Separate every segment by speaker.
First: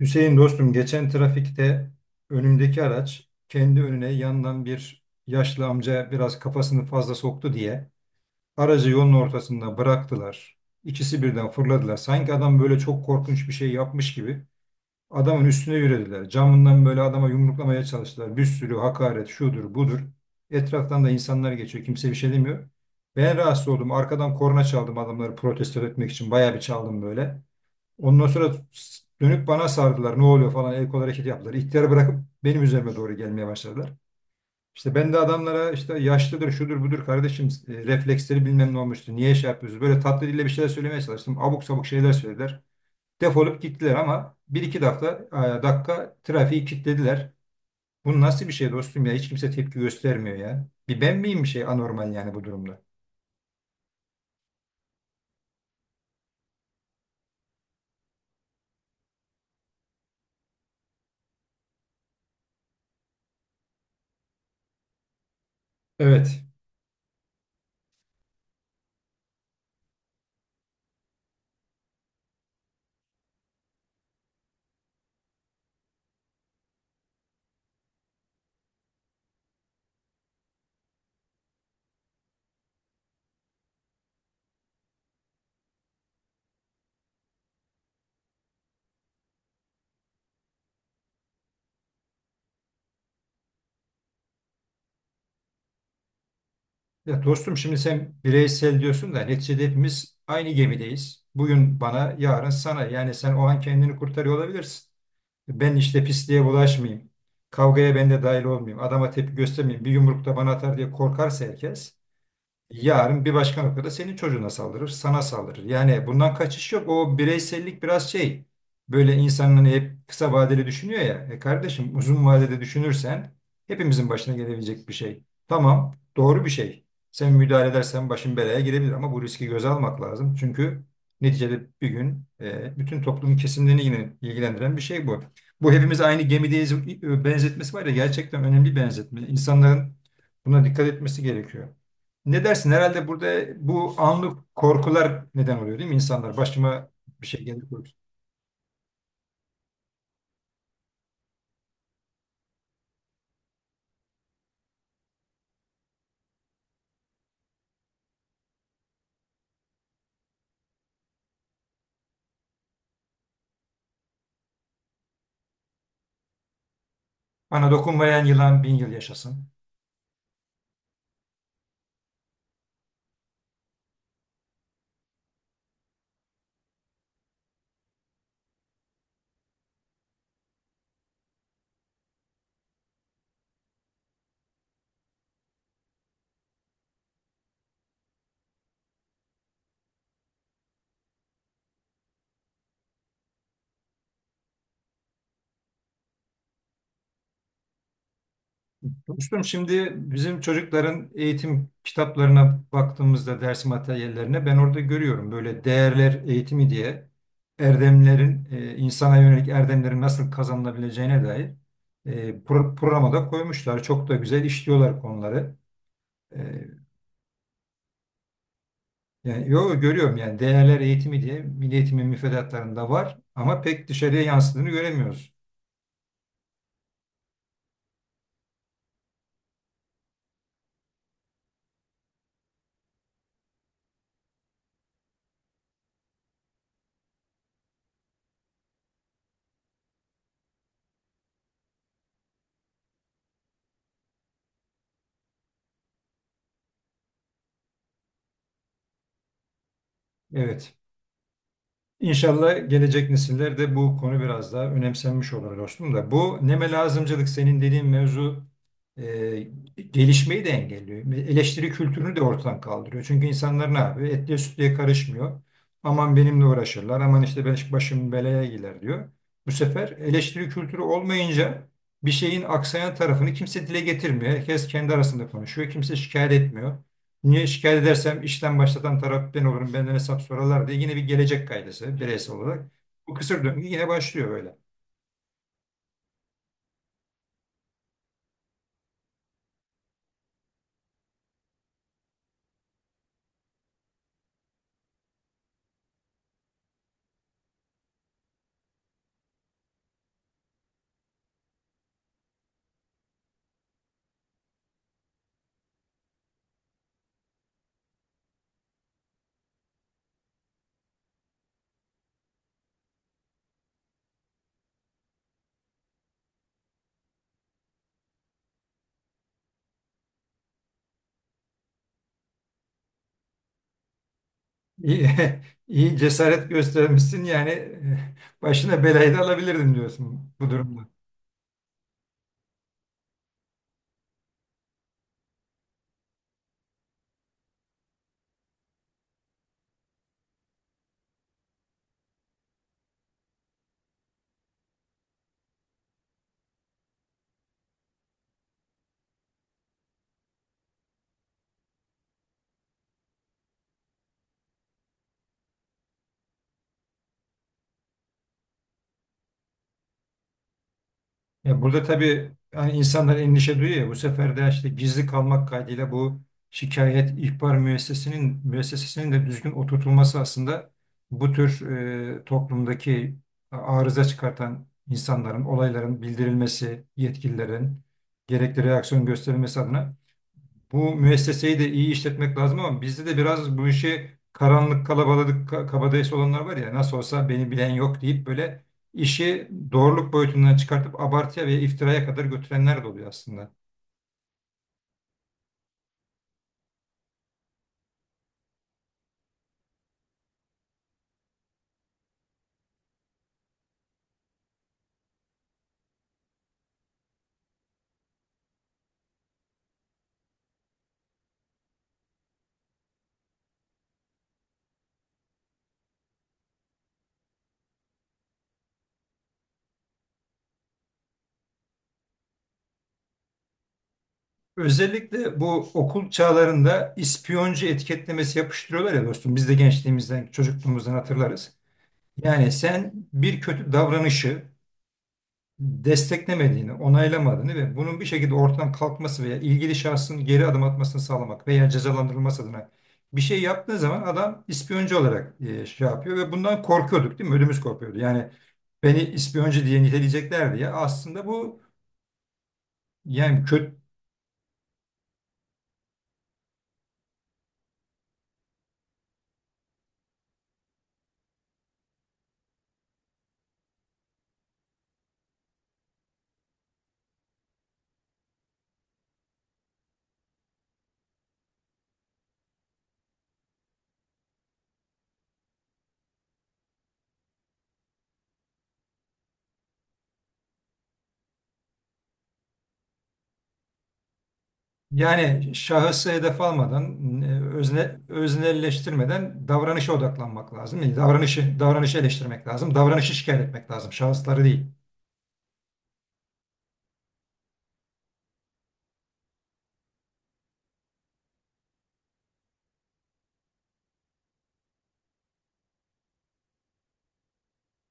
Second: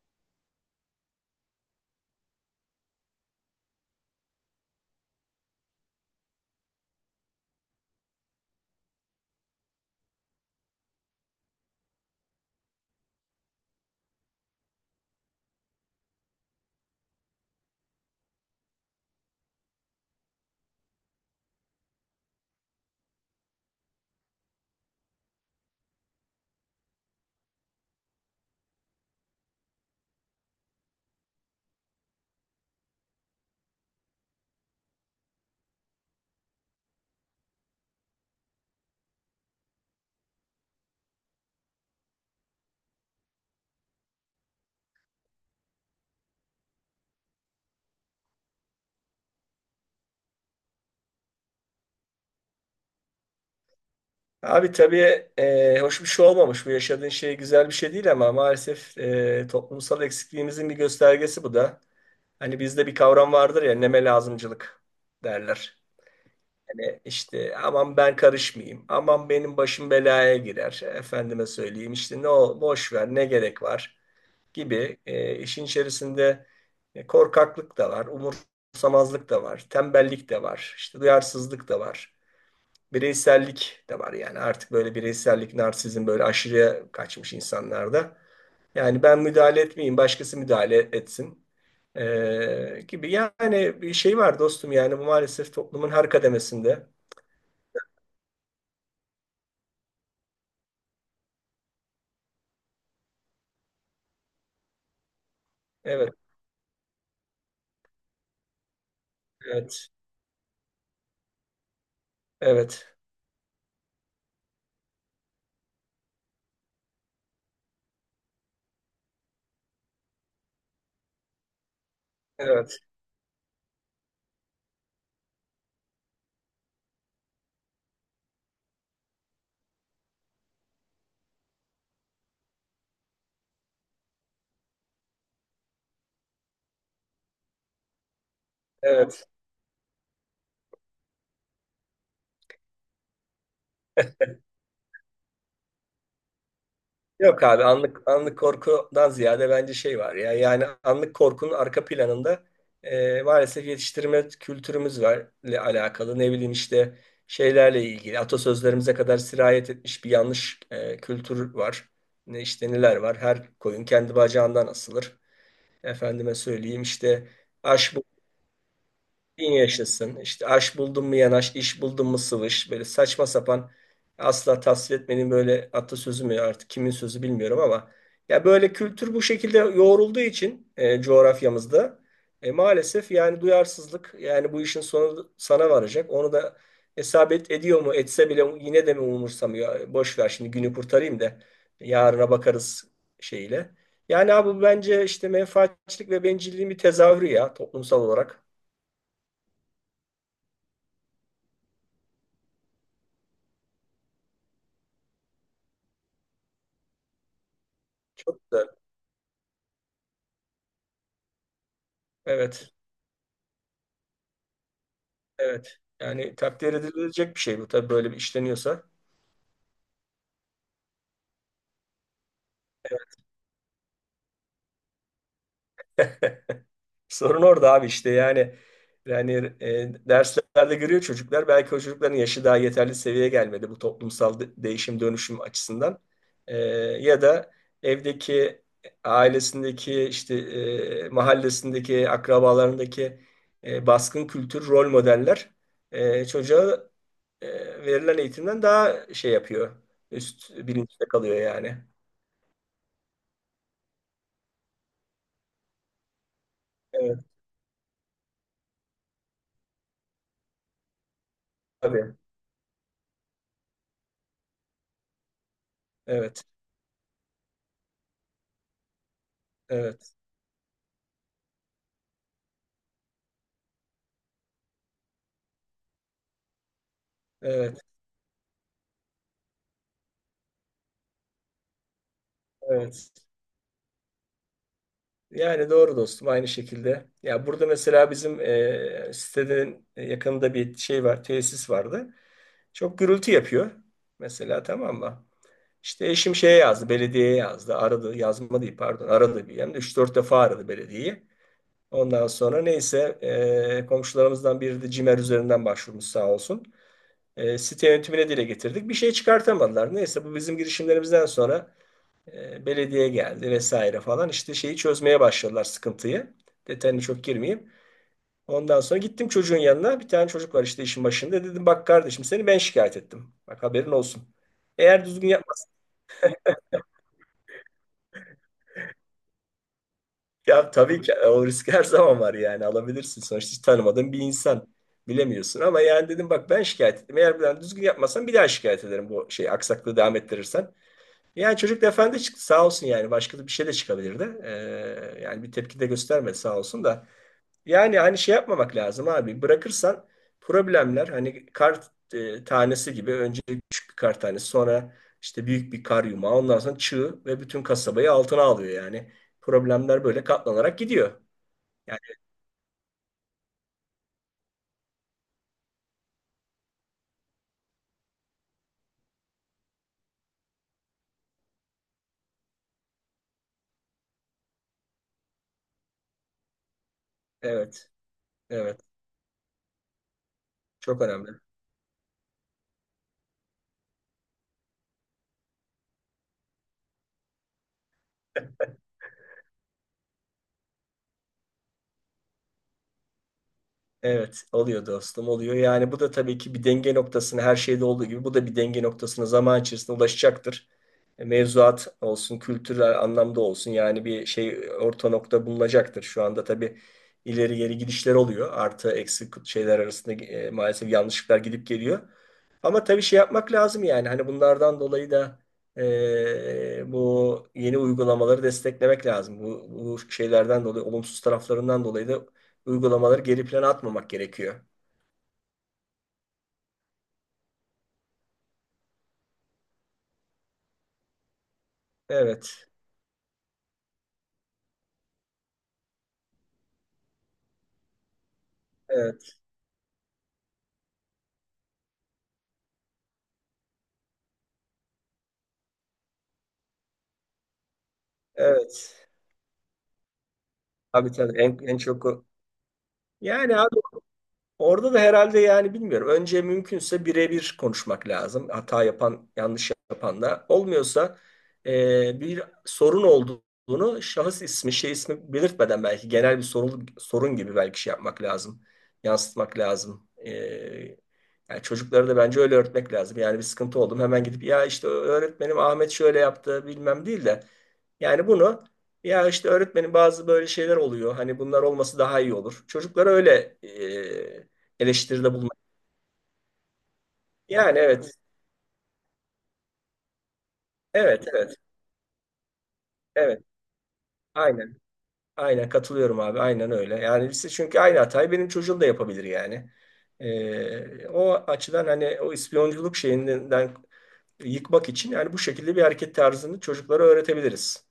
Speaker 1: Hüseyin dostum geçen trafikte önümdeki araç kendi önüne yandan bir yaşlı amca biraz kafasını fazla soktu diye aracı yolun ortasında bıraktılar. İkisi birden fırladılar. Sanki adam böyle çok korkunç bir şey yapmış gibi adamın üstüne yürüdüler. Camından böyle adama yumruklamaya çalıştılar. Bir sürü hakaret şudur budur. Etraftan da insanlar geçiyor. Kimse bir şey demiyor. Ben rahatsız oldum. Arkadan korna çaldım adamları protesto etmek için. Bayağı bir çaldım böyle. Ondan sonra dönüp bana sardılar. Ne oluyor falan el kol hareket yaptılar. İhtiyarı bırakıp benim üzerime doğru gelmeye başladılar. İşte ben de adamlara işte yaşlıdır, şudur, budur kardeşim refleksleri bilmem ne olmuştu. Niye şey yapıyorsunuz? Böyle tatlı dille bir şeyler söylemeye çalıştım. Abuk sabuk şeyler söylediler. Defolup gittiler ama bir iki dakika trafiği kilitlediler. Bu nasıl bir şey dostum ya? Hiç kimse tepki göstermiyor ya. Bir ben miyim bir şey anormal yani bu durumda?
Speaker 2: Abi tabii hoş bir şey olmamış. Bu yaşadığın şey güzel bir şey değil ama maalesef toplumsal eksikliğimizin bir göstergesi bu da. Hani bizde bir kavram vardır ya, neme lazımcılık derler.
Speaker 1: Evet.
Speaker 2: Hani işte aman ben karışmayayım, aman benim başım belaya girer, efendime söyleyeyim işte ne o boş ver ne gerek var gibi işin içerisinde korkaklık da var, umursamazlık da var, tembellik de var, işte duyarsızlık da var, bireysellik de var. Yani artık böyle bireysellik, narsizm böyle aşırıya kaçmış insanlarda. Yani ben müdahale etmeyeyim, başkası müdahale etsin gibi. Yani bir şey var dostum, yani bu maalesef toplumun her kademesinde.
Speaker 1: Ya dostum şimdi sen bireysel diyorsun da neticede hepimiz aynı gemideyiz. Bugün bana, yarın sana. Yani sen o an kendini kurtarıyor olabilirsin. Ben işte
Speaker 2: Evet,
Speaker 1: pisliğe bulaşmayayım. Kavgaya ben de dahil olmayayım. Adama tepki göstermeyeyim.
Speaker 2: evet,
Speaker 1: Bir yumruk da bana atar diye korkarsa herkes.
Speaker 2: evet,
Speaker 1: Yarın bir başka noktada senin çocuğuna saldırır, sana saldırır. Yani bundan kaçış yok. O bireysellik biraz şey. Böyle insanın hani hep kısa vadeli düşünüyor ya. E kardeşim uzun vadede
Speaker 2: evet,
Speaker 1: düşünürsen hepimizin başına gelebilecek bir şey. Tamam, doğru bir şey. Sen müdahale edersen başın belaya girebilir ama bu riski göze almak lazım. Çünkü neticede bir gün bütün toplumun kesimlerini yine ilgilendiren bir şey bu. Bu hepimiz aynı gemideyiz benzetmesi var ya gerçekten önemli bir benzetme.
Speaker 2: evet.
Speaker 1: İnsanların buna dikkat etmesi gerekiyor. Ne dersin? Herhalde burada bu anlık korkular neden oluyor değil mi insanlar? Başıma bir
Speaker 2: Yok
Speaker 1: şey
Speaker 2: abi,
Speaker 1: gelir korkusu.
Speaker 2: anlık anlık korkudan ziyade bence şey var ya, yani anlık korkunun arka planında maalesef yetiştirme kültürümüzle alakalı, ne bileyim işte şeylerle ilgili atasözlerimize kadar sirayet etmiş bir yanlış kültür var. Ne işte, neler var, her koyun kendi bacağından asılır. Efendime söyleyeyim işte
Speaker 1: Bana
Speaker 2: aş.
Speaker 1: dokunmayan yılan bin yıl yaşasın.
Speaker 2: Bin yaşasın. İşte aş buldun mu yanaş, iş buldun mu sıvış. Böyle saçma sapan asla tasvir etmenin böyle atasözü mü artık, kimin sözü bilmiyorum ama ya böyle kültür bu şekilde yoğrulduğu için coğrafyamızda maalesef, yani duyarsızlık, yani bu işin sonu sana varacak. Onu da hesap et, ediyor mu, etse bile yine de mi umursamıyor. Boş ver şimdi günü kurtarayım da yarına bakarız şeyle. Yani abi, bu bence işte menfaatçilik ve bencilliğin bir tezahürü ya toplumsal olarak.
Speaker 1: Dostum şimdi bizim çocukların eğitim kitaplarına baktığımızda ders materyallerine ben orada görüyorum. Böyle değerler eğitimi diye erdemlerin,
Speaker 2: Çok da.
Speaker 1: insana yönelik erdemlerin nasıl kazanılabileceğine dair
Speaker 2: Evet,
Speaker 1: programa da koymuşlar. Çok da güzel işliyorlar konuları.
Speaker 2: evet. Yani
Speaker 1: E,
Speaker 2: takdir edilecek bir şey bu tabii, böyle bir işleniyorsa.
Speaker 1: Yani yo görüyorum yani değerler eğitimi diye milli eğitimin müfredatlarında var ama pek dışarıya yansıdığını göremiyoruz.
Speaker 2: Sorun orada abi, işte yani derslerde görüyor çocuklar. Belki o çocukların yaşı daha yeterli seviyeye gelmedi bu toplumsal değişim dönüşüm açısından. E, ya da evdeki, ailesindeki, işte mahallesindeki, akrabalarındaki baskın kültür rol modeller çocuğa verilen eğitimden daha şey yapıyor. Üst
Speaker 1: Evet.
Speaker 2: bilinçte kalıyor yani.
Speaker 1: İnşallah gelecek nesillerde bu konu biraz daha önemsenmiş olur dostum da. Bu neme
Speaker 2: Evet.
Speaker 1: lazımcılık senin dediğin mevzu e, gelişmeyi de engelliyor. Eleştiri
Speaker 2: Tabii.
Speaker 1: kültürünü de ortadan kaldırıyor. Çünkü insanlar ne yapıyor? Etliye sütlüye karışmıyor. Aman benimle
Speaker 2: Evet.
Speaker 1: uğraşırlar. Aman işte ben başım belaya girer diyor. Bu sefer
Speaker 2: Evet.
Speaker 1: eleştiri kültürü olmayınca bir şeyin aksayan tarafını kimse dile getirmiyor. Herkes kendi arasında konuşuyor. Kimse şikayet etmiyor. Niye şikayet
Speaker 2: Evet.
Speaker 1: edersem işten başlatan taraf ben olurum, benden hesap sorarlar diye yine bir gelecek kaygısı bireysel olarak.
Speaker 2: Evet.
Speaker 1: Bu kısır döngü yine başlıyor böyle.
Speaker 2: Yani doğru dostum, aynı şekilde. Ya burada mesela bizim sitenin yakınında bir şey var, tesis vardı. Çok gürültü yapıyor. Mesela tamam mı? İşte eşim şeye yazdı, belediyeye yazdı. Aradı, yazma değil pardon. Aradı, bir hem de 3-4 defa aradı belediyeyi. Ondan sonra neyse komşularımızdan biri de CİMER üzerinden başvurmuş sağ olsun. Site yönetimine dile getirdik. Bir şey çıkartamadılar. Neyse, bu bizim girişimlerimizden sonra belediye geldi vesaire falan. İşte şeyi çözmeye başladılar, sıkıntıyı. Detayını çok girmeyeyim. Ondan sonra gittim çocuğun yanına. Bir tane çocuk var işte işin başında. Dedim bak kardeşim, seni ben şikayet ettim. Bak haberin olsun. Eğer
Speaker 1: İyi,
Speaker 2: düzgün yapmazsan.
Speaker 1: iyi cesaret göstermişsin yani başına belayı da alabilirdim diyorsun bu
Speaker 2: Ya
Speaker 1: durumda.
Speaker 2: tabii ki o risk her zaman var, yani alabilirsin. Sonuçta hiç tanımadığın bir insan, bilemiyorsun. Ama yani dedim bak, ben şikayet ettim. Eğer bir daha düzgün yapmazsan bir daha şikayet ederim, bu şey aksaklığı devam ettirirsen. Yani çocuk da efendi çıktı sağ olsun, yani başka da bir şey de çıkabilirdi. Yani bir tepki de göstermedi sağ olsun da. Yani hani şey yapmamak lazım abi. Bırakırsan problemler, hani kar tanesi gibi, önce küçük bir kar tanesi, sonra işte büyük bir kar yumağı, ondan sonra çığ, ve bütün kasabayı altına alıyor yani. Problemler böyle katlanarak gidiyor.
Speaker 1: Ya burada
Speaker 2: Yani
Speaker 1: tabii hani insanlar endişe duyuyor ya bu sefer de işte gizli kalmak kaydıyla bu şikayet ihbar müessesesinin de düzgün oturtulması aslında bu tür toplumdaki arıza çıkartan insanların, olayların bildirilmesi, yetkililerin
Speaker 2: evet,
Speaker 1: gerekli
Speaker 2: evet.
Speaker 1: reaksiyon gösterilmesi adına bu
Speaker 2: Çok önemli.
Speaker 1: müesseseyi de iyi işletmek lazım ama bizde de biraz bu işi kabadayısı olanlar var ya nasıl olsa beni bilen yok deyip böyle işi doğruluk boyutundan çıkartıp abartıya ve iftiraya kadar götürenler de oluyor aslında.
Speaker 2: Evet, oluyor dostum, oluyor. Yani bu da tabii ki bir denge noktasına, her şeyde olduğu gibi bu da bir denge noktasına zaman içerisinde ulaşacaktır. Mevzuat olsun, kültürel anlamda olsun, yani bir şey, orta nokta bulunacaktır. Şu anda tabii ileri geri gidişler oluyor. Artı eksi şeyler arasında maalesef yanlışlıklar gidip geliyor. Ama tabii şey yapmak lazım, yani hani bunlardan dolayı da bu yeni uygulamaları desteklemek lazım. Bu şeylerden dolayı, olumsuz taraflarından dolayı da uygulamaları geri plana atmamak gerekiyor.
Speaker 1: Özellikle bu okul çağlarında ispiyoncu etiketlemesi yapıştırıyorlar ya dostum biz de gençliğimizden çocukluğumuzdan hatırlarız. Yani
Speaker 2: Evet,
Speaker 1: sen bir kötü davranışı desteklemediğini, onaylamadığını ve bunun bir şekilde ortadan kalkması veya
Speaker 2: evet,
Speaker 1: ilgili şahsın geri adım atmasını sağlamak veya cezalandırılması adına bir şey yaptığı zaman adam ispiyoncu olarak şey yapıyor ve bundan korkuyorduk değil mi? Ödümüz kopuyordu. Yani beni
Speaker 2: evet.
Speaker 1: ispiyoncu diye niteleyecekler diye
Speaker 2: Abi
Speaker 1: aslında
Speaker 2: tabii
Speaker 1: bu
Speaker 2: en çok o-.
Speaker 1: yani
Speaker 2: Yani abi,
Speaker 1: kötü
Speaker 2: orada da herhalde, yani bilmiyorum. Önce mümkünse birebir konuşmak lazım. Hata yapan, yanlış yapan da. Olmuyorsa bir sorun olduğunu, şahıs ismi, şey ismi belirtmeden belki, genel bir sorun, sorun gibi belki şey yapmak lazım. Yansıtmak lazım. Yani çocuklara da bence öyle öğretmek lazım. Yani bir sıkıntı oldum hemen gidip ya işte öğretmenim Ahmet şöyle yaptı bilmem değil de, yani bunu, ya işte öğretmenin bazı böyle şeyler oluyor. Hani bunlar olması daha iyi olur. Çocuklara öyle eleştiride bulmak.
Speaker 1: yani şahısı hedef almadan,
Speaker 2: Yani evet.
Speaker 1: öznelleştirmeden davranışa odaklanmak lazım. Yani
Speaker 2: Evet, evet,
Speaker 1: davranışı eleştirmek lazım. Davranışı şikayet
Speaker 2: evet.
Speaker 1: etmek lazım. Şahısları değil.
Speaker 2: Aynen, aynen katılıyorum abi. Aynen öyle. Yani siz çünkü aynı hatayı benim çocuğum da yapabilir yani. O açıdan hani o ispiyonculuk şeyinden yıkmak için, yani bu şekilde bir hareket tarzını çocuklara öğretebiliriz.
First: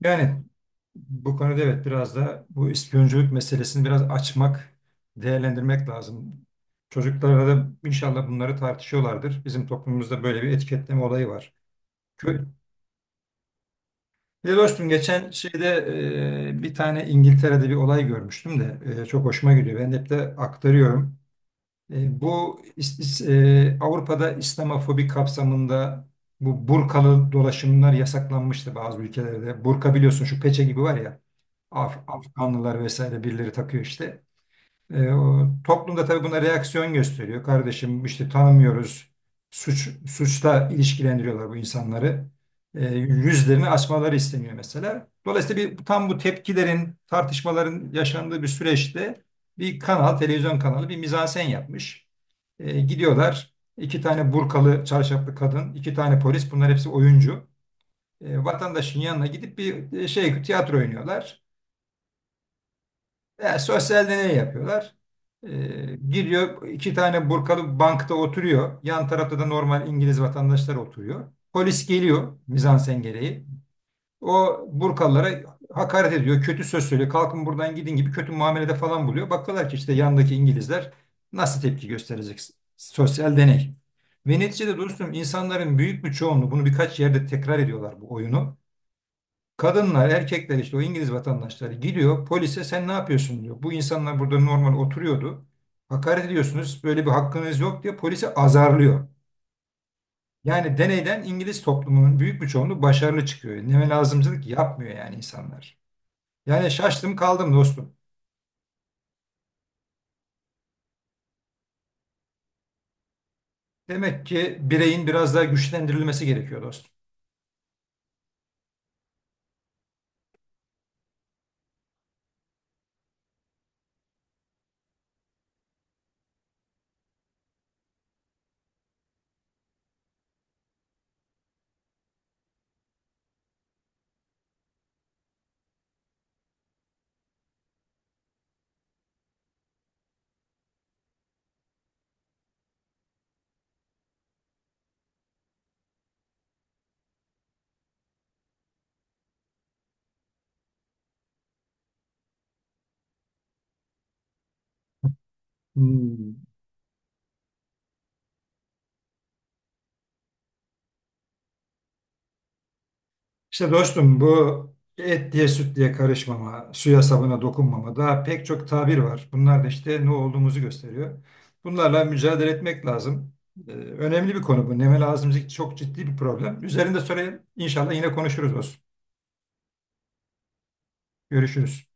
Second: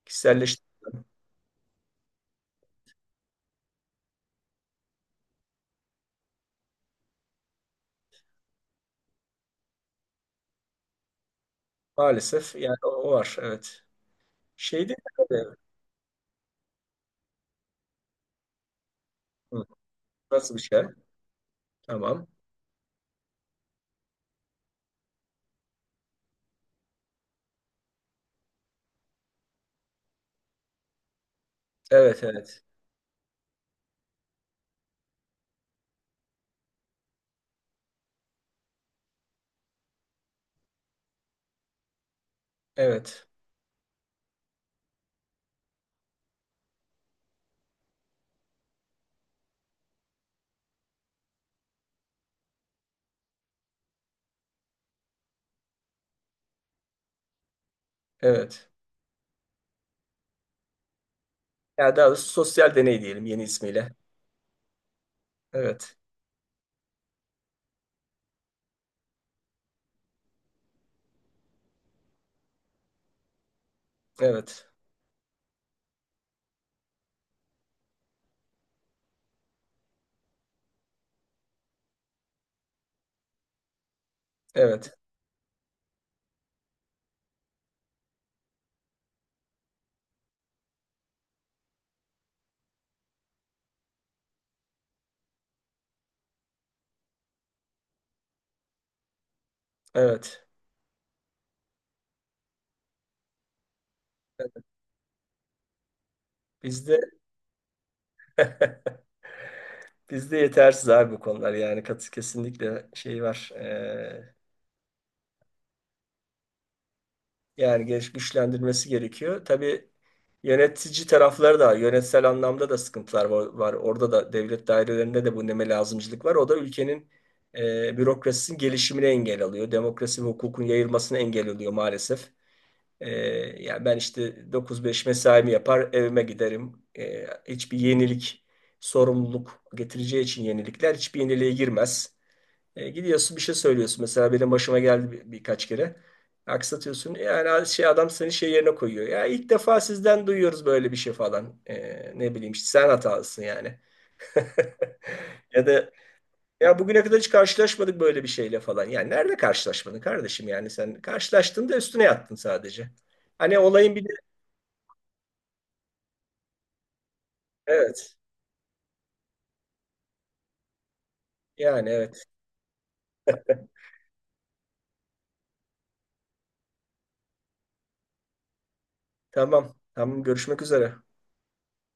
Speaker 1: Yani
Speaker 2: Kişiselleştirme
Speaker 1: Bu konuda evet biraz da bu ispiyonculuk meselesini biraz açmak, değerlendirmek lazım. Çocuklarla da inşallah bunları tartışıyorlardır. Bizim toplumumuzda böyle bir etiketleme olayı var. Kö-
Speaker 2: maalesef, yani o var. Evet.
Speaker 1: Ya dostum
Speaker 2: Şeyde.
Speaker 1: geçen şeyde bir tane İngiltere'de bir olay görmüştüm de çok hoşuma
Speaker 2: Hı,
Speaker 1: gidiyor. Ben hep de
Speaker 2: nasıl bir şey?
Speaker 1: aktarıyorum.
Speaker 2: Tamam.
Speaker 1: Bu Avrupa'da İslamofobi kapsamında bu burkalı dolaşımlar yasaklanmıştı bazı ülkelerde. Burka biliyorsun şu peçe gibi var ya.
Speaker 2: Evet, evet.
Speaker 1: Afganlılar vesaire birileri takıyor işte. Toplum da tabii buna reaksiyon gösteriyor. Kardeşim işte tanımıyoruz. Suçla ilişkilendiriyorlar bu insanları.
Speaker 2: Evet,
Speaker 1: Yüzlerini açmaları isteniyor mesela. Dolayısıyla bir, tam bu tepkilerin, tartışmaların yaşandığı bir süreçte bir kanal, televizyon kanalı bir mizansen yapmış. Gidiyorlar. İki tane burkalı, çarşaflı kadın, iki tane polis. Bunlar hepsi oyuncu.
Speaker 2: evet.
Speaker 1: Vatandaşın yanına gidip bir tiyatro oynuyorlar.
Speaker 2: Yani daha doğrusu sosyal deney diyelim, yeni
Speaker 1: Ya,
Speaker 2: ismiyle.
Speaker 1: sosyal deney yapıyorlar.
Speaker 2: Evet,
Speaker 1: Giriyor iki tane burkalı bankta oturuyor. Yan tarafta da normal İngiliz vatandaşlar oturuyor. Polis geliyor mizansen gereği. O
Speaker 2: evet,
Speaker 1: burkalılara hakaret ediyor. Kötü söz söylüyor. Kalkın buradan gidin gibi kötü muamelede falan buluyor. Bakıyorlar ki işte yandaki İngilizler nasıl tepki gösterecek? Sosyal deney. Ve neticede
Speaker 2: evet,
Speaker 1: dostum insanların büyük bir çoğunluğu bunu birkaç yerde tekrar ediyorlar bu oyunu. Kadınlar, erkekler işte o İngiliz vatandaşları gidiyor polise sen ne yapıyorsun diyor. Bu insanlar burada normal oturuyordu. Hakaret ediyorsunuz böyle bir hakkınız yok diye polise azarlıyor.
Speaker 2: evet.
Speaker 1: Yani deneyden İngiliz toplumunun büyük bir çoğunluğu başarılı çıkıyor. Neme lazımcılık yapmıyor yani insanlar. Yani
Speaker 2: Bizde
Speaker 1: şaştım kaldım dostum.
Speaker 2: bizde yetersiz abi bu konular, yani kesinlikle şey var.
Speaker 1: Demek ki bireyin biraz daha güçlendirilmesi gerekiyor dostum.
Speaker 2: Yani geliş güçlendirmesi gerekiyor. Tabii yönetici tarafları da, yönetsel anlamda da sıkıntılar var. Var. Orada da, devlet dairelerinde de bu neme lazımcılık var. O da ülkenin bürokrasisinin gelişimine engel alıyor. Demokrasi ve hukukun yayılmasına engel oluyor maalesef. Ee, ya ben işte 9-5 mesaimi yapar, evime giderim. Hiçbir yenilik, sorumluluk getireceği için yenilikler, hiçbir yeniliğe girmez. Gidiyorsun bir şey söylüyorsun. Mesela benim başıma geldi birkaç kere. Aksatıyorsun. Yani şey, adam seni şey yerine koyuyor. Ya ilk defa sizden duyuyoruz böyle bir şey falan. Ne bileyim işte sen hatalısın yani. Ya da
Speaker 1: Hmm.
Speaker 2: ya bugüne kadar hiç karşılaşmadık böyle bir şeyle falan. Yani nerede karşılaşmadın kardeşim, yani sen karşılaştın da üstüne yattın sadece. Hani
Speaker 1: İşte
Speaker 2: olayın bir.
Speaker 1: dostum bu et diye süt diye karışmama, suya sabuna dokunmama
Speaker 2: Evet.
Speaker 1: daha pek çok tabir var. Bunlar da işte ne olduğumuzu gösteriyor.
Speaker 2: Yani
Speaker 1: Bunlarla
Speaker 2: evet.
Speaker 1: mücadele etmek lazım. Önemli bir konu bu. Nemel ağzımızdaki çok ciddi bir problem. Üzerinde sonra inşallah yine konuşuruz dostum.
Speaker 2: Tamam. Tamam. Görüşmek üzere.
Speaker 1: Görüşürüz.